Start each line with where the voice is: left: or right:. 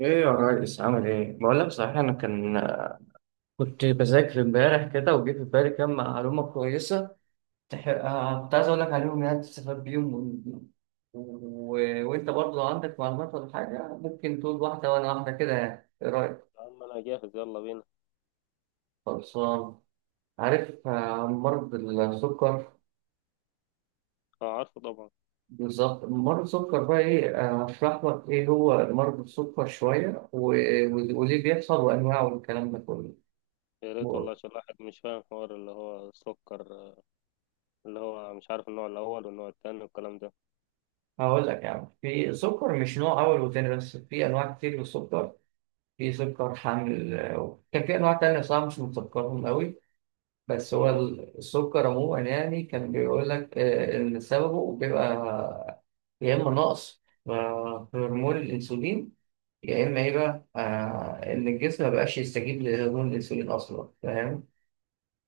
right: ايه يا ريس، عامل ايه؟ بقول لك صحيح، انا كنت بذاكر امبارح كده، وجه في بالي كام معلومة كويسة. كنت عايز اقول لك عليهم، يعني تستفاد بيهم و... وانت برضه لو عندك معلومات ولا حاجة ممكن تقول واحدة وانا واحدة كده، يعني ايه رأيك؟
left: يا عم انا جاهز، يلا بينا.
right: خلصان. عارف مرض السكر؟
left: اه، عارفه طبعا.
right: بالظبط، مرض السكر بقى ايه؟ هشرح لك ايه هو مرض السكر شوية، وليه بيحصل، وانواعه، والكلام ده كله.
left: يا ريت والله، عشان الواحد مش فاهم حوار اللي هو سكر، اللي هو مش عارف النوع الاول والنوع التاني والكلام ده.
right: هقول لك يعني، في سكر مش نوع أول وتاني، بس في أنواع كتير من السكر. في سكر حامل، وكان في أنواع تانية صراحة مش متذكرهم أوي، بس هو
left: تمام.
right: السكر عموما يعني كان بيقول لك إن سببه بيبقى يا إما نقص في هرمون الأنسولين، يا إما إيه بقى، إن الجسم مبقاش يستجيب لهرمون الأنسولين أصلا، فاهم.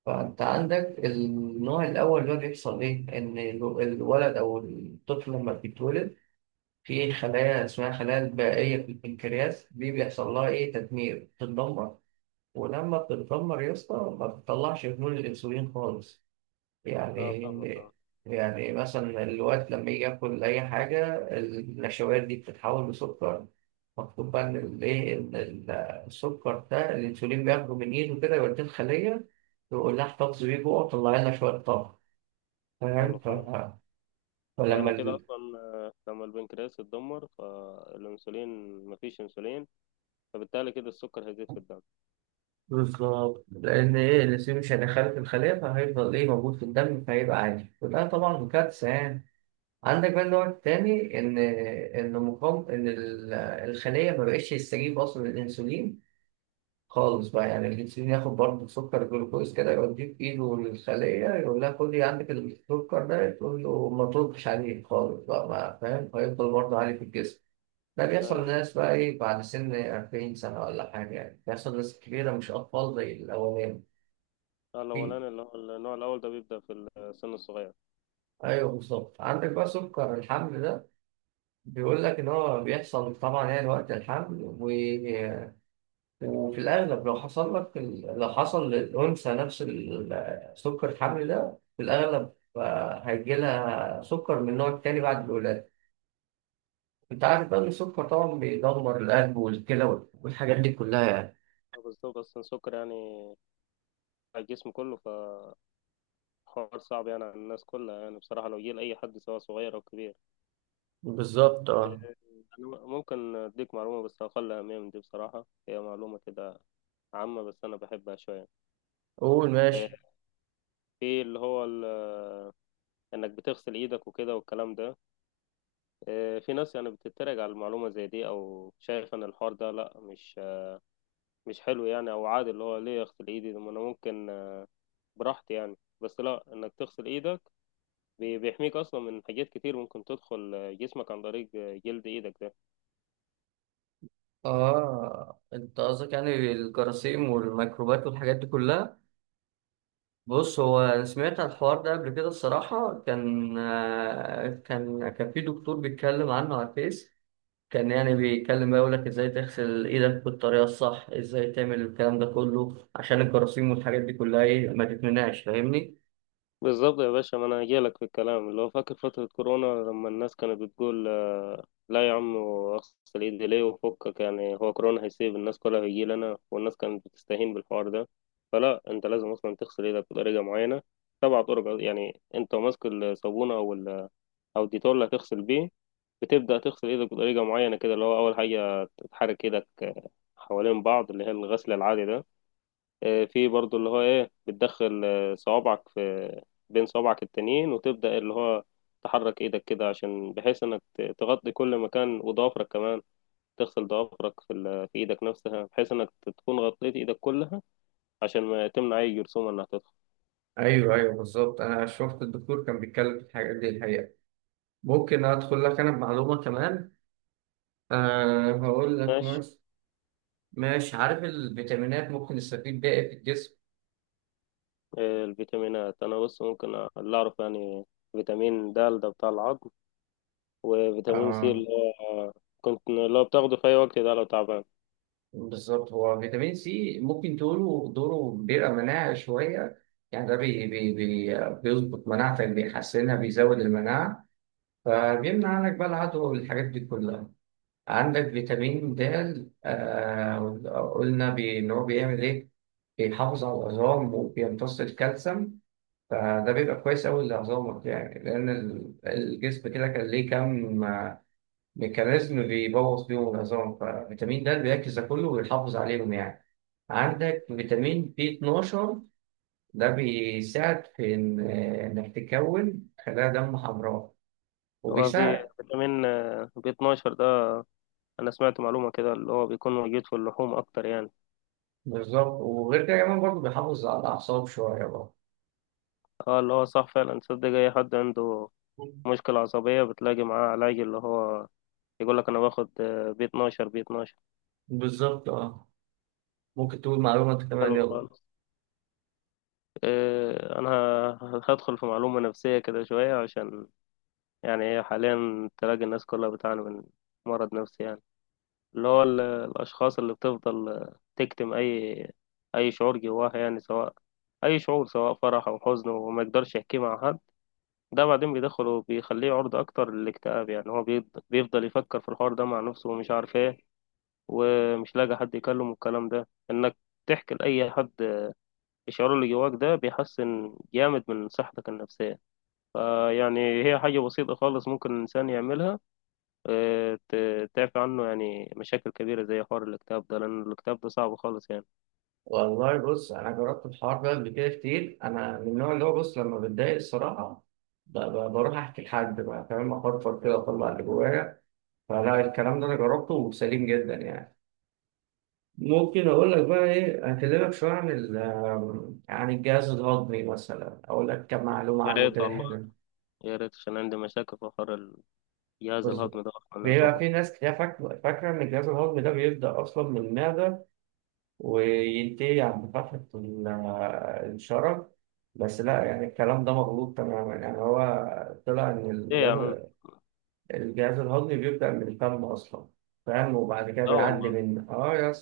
right: فأنت عندك النوع الأول، اللي هو بيحصل إيه، إن الولد أو الطفل لما بيتولد في خلايا اسمها خلايا البائية في البنكرياس، دي بيحصل لها إيه، تدمير، بتتدمر. ولما بتتدمر يا اسطى ما بتطلعش هرمون الأنسولين خالص.
left: اه فاهمك اه.
right: يعني، يعني مثلا الوقت لما يجي ياكل أي حاجة، النشويات دي بتتحول لسكر. مكتوب بقى إن الإيه، السكر ده الأنسولين بياخده من إيده كده، يوديه الخلية، يقول لها احتفظ بيه جوه وطلع لنا شوية طاقة. فاهم.
left: حلو خالص.
right: فلما...
left: يعني كده اصلا، لما البنكرياس اتدمر فالانسولين، مفيش انسولين، فبالتالي كده السكر هيزيد في الدم.
right: بالظبط، لأن إيه، الأنسولين مش هيدخله في الخلية، فهيفضل إيه، موجود في الدم، فهيبقى عادي، وده طبعا كارثة يعني. عندك بقى النوع التاني، إن إن مقام الخلية ما بقتش تستجيب أصلا للأنسولين خالص بقى. يعني الأنسولين ياخد برضه سكر جلوكوز كده، يوديه في إيده للخلية، يقول لها خدي عندك السكر ده، تقول له ما تردش عليه خالص بقى، ما فاهم، فيفضل برضه عالي في الجسم. ده بيحصل
left: ايوه. بس
right: للناس بقى إيه، بعد سن 40 سنة ولا حاجة يعني، بيحصل لناس كبيرة مش أطفال زي الأولاني. فيه،
left: الاولاني اللي هو النوع الاول ده بيبدا في السن الصغير.
right: ايوه بالظبط. عندك بقى سكر الحمل ده، بيقول لك ان هو بيحصل طبعا يعني وقت الحمل، وفي الاغلب لو حصل لك لو حصل للانثى نفس سكر الحمل ده، في الاغلب هيجيلها سكر من النوع التاني بعد الولاده. انت عارف بقى ان السكر طبعا بيدمر القلب والكلى والحاجات دي كلها يعني.
left: بالظبط، اصلا السكر يعني على الجسم كله، فحوار صعب يعني على الناس كلها، يعني بصراحه لو جه لاي حد سواء صغير او كبير.
right: بالظبط اه.
left: أنا ممكن أديك معلومة، بس أقل أهمية من دي، بصراحة هي معلومة كده عامة بس أنا بحبها شوية.
right: قول
left: إيه،
right: ماشي.
left: في إنك بتغسل إيدك وكده والكلام ده. إيه، في ناس يعني بتتريق على المعلومة زي دي، أو شايف إن الحوار ده لأ، مش حلو يعني، أو عادي اللي هو ليه أغسل إيدي ده، ما أنا ممكن براحتي يعني. بس لأ، إنك تغسل إيدك بيحميك أصلا من حاجات كتير ممكن تدخل جسمك عن طريق جلد إيدك ده.
right: اه، انت قصدك يعني الجراثيم والميكروبات والحاجات دي كلها. بص، هو أنا سمعت عن الحوار ده قبل كده الصراحة، كان كان في دكتور بيتكلم عنه على الفيس، كان يعني بيتكلم بقى يقول لك ازاي تغسل ايدك بالطريقة الصح، ازاي تعمل الكلام ده كله عشان الجراثيم والحاجات دي كلها ايه، ما تتمنعش، فاهمني.
left: بالظبط يا باشا، ما انا هجيلك في الكلام اللي هو فاكر فترة كورونا لما الناس كانت بتقول لا يا عم اغسل ايدي ليه وفكك، يعني هو كورونا هيسيب الناس كلها، هيجي لنا، والناس كانت بتستهين بالحوار ده. فلا انت لازم اصلا تغسل ايدك بطريقة معينة، سبع طرق. يعني انت ماسك الصابونة او او الديتول اللي هتغسل بيه، بتبدأ تغسل ايدك بطريقة معينة كده. اللي هو اول حاجة تحرك ايدك حوالين بعض، اللي هي الغسل العادي ده. في برضو اللي هو ايه، بتدخل صوابعك في بين صوابعك التانيين، وتبدأ اللي هو تحرك ايدك كده عشان بحيث انك تغطي كل مكان، وضوافرك كمان تغسل ضوافرك في، في ايدك نفسها بحيث انك تكون غطيت ايدك كلها عشان ما تمنع اي جرثومة انها تدخل.
right: ايوه ايوه بالظبط، انا شفت الدكتور كان بيتكلم في الحاجات دي الحقيقه. ممكن ادخل لك انا بمعلومه كمان؟ أه هقول لك.
left: ماشي.
right: ماشي ماشي. عارف الفيتامينات ممكن نستفيد بيها إيه في
left: الفيتامينات انا بص، ممكن اللي اعرف يعني، فيتامين د ده بتاع العظم، وفيتامين سي
right: الجسم؟
left: اللي هو كنت اللي هو بتاخده في اي وقت ده لو تعبان.
right: بالظبط، هو فيتامين سي ممكن تقوله دوره بيبقى مناعة شوية، يعني ده بي بي بي بيظبط مناعتك، بيحسنها، بيزود المناعة، فبيمنع عنك بقى العدوى والحاجات دي كلها. عندك فيتامين د، قلنا إن هو بيعمل إيه؟ بيحافظ على العظام، وبيمتص الكالسيوم، فده بيبقى كويس أوي لعظامك يعني، لأن الجسم كده كان ليه كام ميكانيزم بيبوظ بيهم العظام، ففيتامين د بيركز ده كله ويحافظ عليهم يعني. عندك فيتامين بي 12، ده بيساعد في إنك تكون خلايا دم حمراء،
left: هو في
right: وبيساعد...
left: فيتامين بي 12، انا سمعت معلومة كده اللي هو بيكون موجود في اللحوم اكتر يعني.
right: بالظبط، وغير كده كمان برضه بيحافظ على الأعصاب شوية برضه.
left: اه، اللي هو صح فعلا. تصدق اي حد عنده مشكلة عصبية بتلاقي معاه علاج اللي هو يقول لك انا باخد بي 12، بي 12.
right: بالظبط اه. ممكن تقول معلومة انت كمان،
left: حلو
right: يلا.
left: خالص. انا هدخل في معلومة نفسية كده شوية، عشان يعني هي حاليا تلاقي الناس كلها بتعاني من مرض نفسي يعني. اللي هو الاشخاص اللي بتفضل تكتم اي شعور جواها، يعني سواء اي شعور، سواء فرح او حزن، وما يقدرش يحكيه مع حد. ده بعدين بيدخله، بيخليه عرضة أكتر للاكتئاب. يعني هو بيفضل يفكر في الحوار ده مع نفسه ومش عارف إيه، ومش لاقي حد يكلمه. الكلام ده إنك تحكي لأي حد الشعور اللي جواك ده، بيحسن جامد من صحتك النفسية. فيعني هي حاجة بسيطة خالص ممكن الإنسان يعملها، تعفي عنه يعني مشاكل كبيرة زي حوار الاكتئاب ده، لأن الاكتئاب ده صعب خالص يعني.
right: والله بص، انا جربت الحوار ده قبل كده كتير، انا من النوع اللي هو، بص لما بتضايق الصراحة بروح احكي لحد بقى، فاهم، افرفر كده، اطلع اللي جوايا. فلا الكلام ده انا جربته وسليم جدا يعني. ممكن اقول لك بقى ايه، اكلمك شويه عن ال- آم، عن الجهاز الهضمي مثلا، اقول لك كم معلومه
left: يا
right: عنه
left: ريت
right: كده،
left: والله.
right: حلو.
left: يا ريت عشان عندي مشاكل في حوار الجهاز
right: بص،
left: الهضمي ده، أصلا
right: بيبقى
left: يعتبر
right: في ناس كتير فاكره ان الجهاز الهضمي ده بيبدا اصلا من المعده، وينتهي عند فتحه الشرج، بس لا، يعني الكلام ده مغلوط تماما، يعني هو طلع ان
left: إيه يا عم.
right: الجهاز الهضمي بيبدا من الفم اصلا. فاهم. وبعد كده
left: لا
right: بيعدي
left: والله.
right: من اه يا...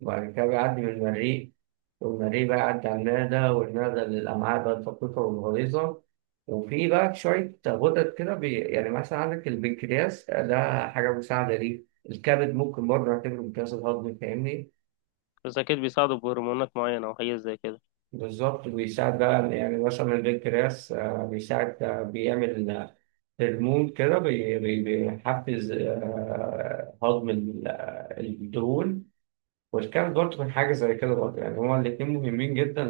right: وبعد كده بيعدي من المريء، والمريء بقى يعدي على المعدة، والمعدة للأمعاء بقى الدقيقة والغليظة. وفي بقى شوية غدد كده يعني مثلا عندك البنكرياس، ده حاجة مساعدة ليه. الكبد ممكن برضه نعتبره بنكرياس الهضمي، فاهمني.
left: بس أكيد بيساعدوا بهرمونات معينة أو حاجات زي كده.
right: بالظبط، بيساعد بقى، يعني مثلا البنكرياس بيساعد بيعمل هرمون كده، بيحفز هضم الدهون، والكبد برضه من حاجة زي كده برضه يعني، هما الاتنين مهمين جدا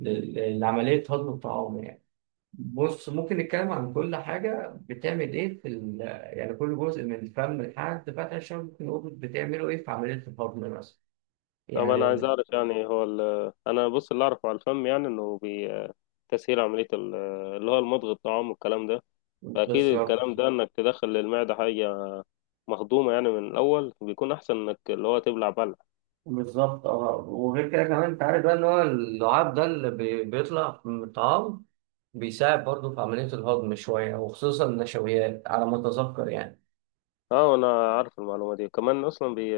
right: لعملية هضم الطعام يعني. بص، ممكن نتكلم عن كل حاجة بتعمل إيه في ال... يعني كل جزء من الفم لحد فتح الشم ممكن نقول بتعمله إيه في عملية الهضم مثلا
left: طب انا عايز
right: يعني.
left: اعرف، يعني هو انا بص اللي اعرفه على الفم، يعني انه تسهيل عملية اللي هو المضغ الطعام والكلام ده. فاكيد
right: بالظبط
left: الكلام ده انك تدخل للمعدة حاجة مهضومة يعني، من الاول بيكون احسن انك اللي هو تبلع بلع.
right: بالظبط اه، وغير كده كمان أنت عارف بقى إن هو اللعاب ده اللي بيطلع من الطعام بيساعد برضه في عملية الهضم شوية، وخصوصا النشويات على ما أتذكر يعني.
left: اه، انا عارف المعلومة دي كمان. اصلا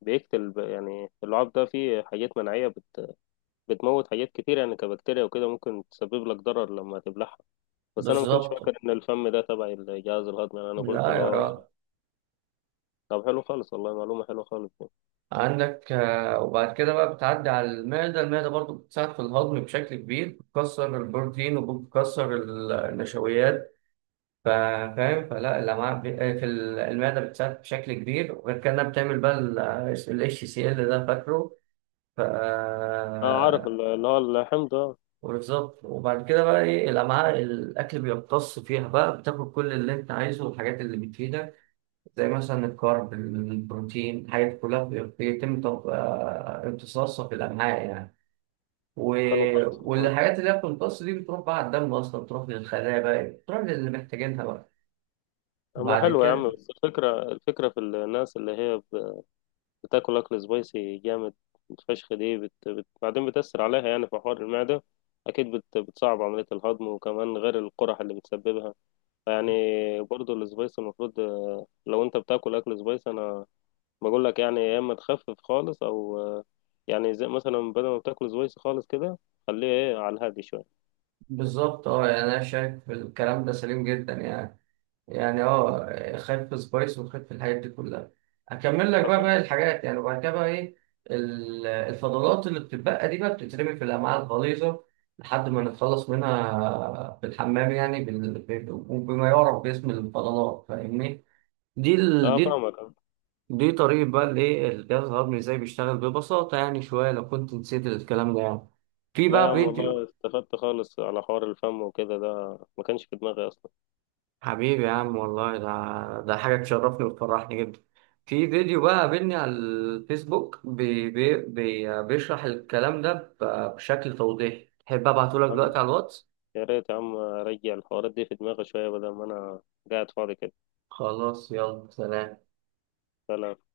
left: بيقتل يعني اللعاب ده فيه حاجات مناعية بتموت حاجات كتير يعني، كبكتيريا وكده ممكن تسبب لك ضرر لما تبلعها. بس انا ما كنتش
right: بالظبط.
left: فاكر ان الفم ده تبع الجهاز الهضمي يعني، انا قلت
right: لا
left: اللي
right: يا راجل.
left: هو. طب حلو خالص والله، معلومة حلوة خالص.
right: عندك وبعد كده بقى بتعدي على المعدة، المعدة برضو بتساعد في الهضم بشكل كبير، بتكسر البروتين وبتكسر النشويات. فاهم. فلا الأمعاء في المعدة بتساعد بشكل كبير، وغير كده إنها بتعمل بقى ال اتش سي ال ده، فاكره. ف...
left: اه، عارف اللي هو اللحم ده.
right: وبالظبط، وبعد كده بقى ايه، الأمعاء الأكل بيمتص فيها بقى، بتاكل كل اللي أنت عايزه والحاجات اللي بتفيدك، زي مثلا الكارب، البروتين، الحاجات دي كلها بي- بيتم تم- آه، امتصاصها في الأمعاء يعني. و...
left: حلو خالص والله.
right: والحاجات اللي هي بتمتص دي بتروح بقى على الدم أصلا، بتروح للخلايا بقى، بتروح للي محتاجينها بقى
left: اما
right: بعد
left: حلو يا عم،
right: كده.
left: بس الفكرة في الناس اللي هي بتاكل اكل سبايسي جامد فشخ، دي بعدين بتأثر عليها يعني في حوار المعدة. اكيد بتصعب عملية الهضم، وكمان غير القرح اللي بتسببها يعني. برضو السبايسي المفروض، لو انت بتاكل اكل سبايسي، انا بقول لك يعني يا اما تخفف خالص، او يعني زي مثلا بدل ما بتاكل سبايسي خالص كده، خليه ايه على الهادي شوية.
right: بالظبط اه، يعني أنا شايف الكلام ده سليم جدا يعني، يعني اه خايف في سبايس وخايف في الحاجات دي كلها. هكمل لك بقى باقي
left: حصل.
right: الحاجات يعني، وبعد كده بقى ايه، الفضلات اللي بتتبقى دي بقى بتترمي في الامعاء الغليظه لحد ما نتخلص منها في الحمام يعني، وبما يعرف باسم الفضلات، فاهمني. دي ال...
left: اه
right: دي
left: فاهمك آه.
right: دي طريقة بقى الايه الجهاز الهضمي ازاي بيشتغل ببساطة، يعني شوية لو كنت نسيت الكلام ده يعني. في
left: لا يا
right: بقى
left: عم والله،
right: فيديو...
left: استفدت خالص على حوار الفم وكده، ده ما كانش في دماغي اصلا.
right: حبيبي يا عم، والله ده حاجة تشرفني وتفرحني جدا. في فيديو بقى قابلني على الفيسبوك بي بي بي بيشرح الكلام ده بشكل توضيحي، تحب ابعته لك
left: يا
right: دلوقتي
left: عم،
right: على الواتس؟
left: يا ريت يا عم ارجع الحوارات دي في دماغي شويه، بدل ما انا قاعد فاضي كده.
right: خلاص، يلا سلام.
left: فلا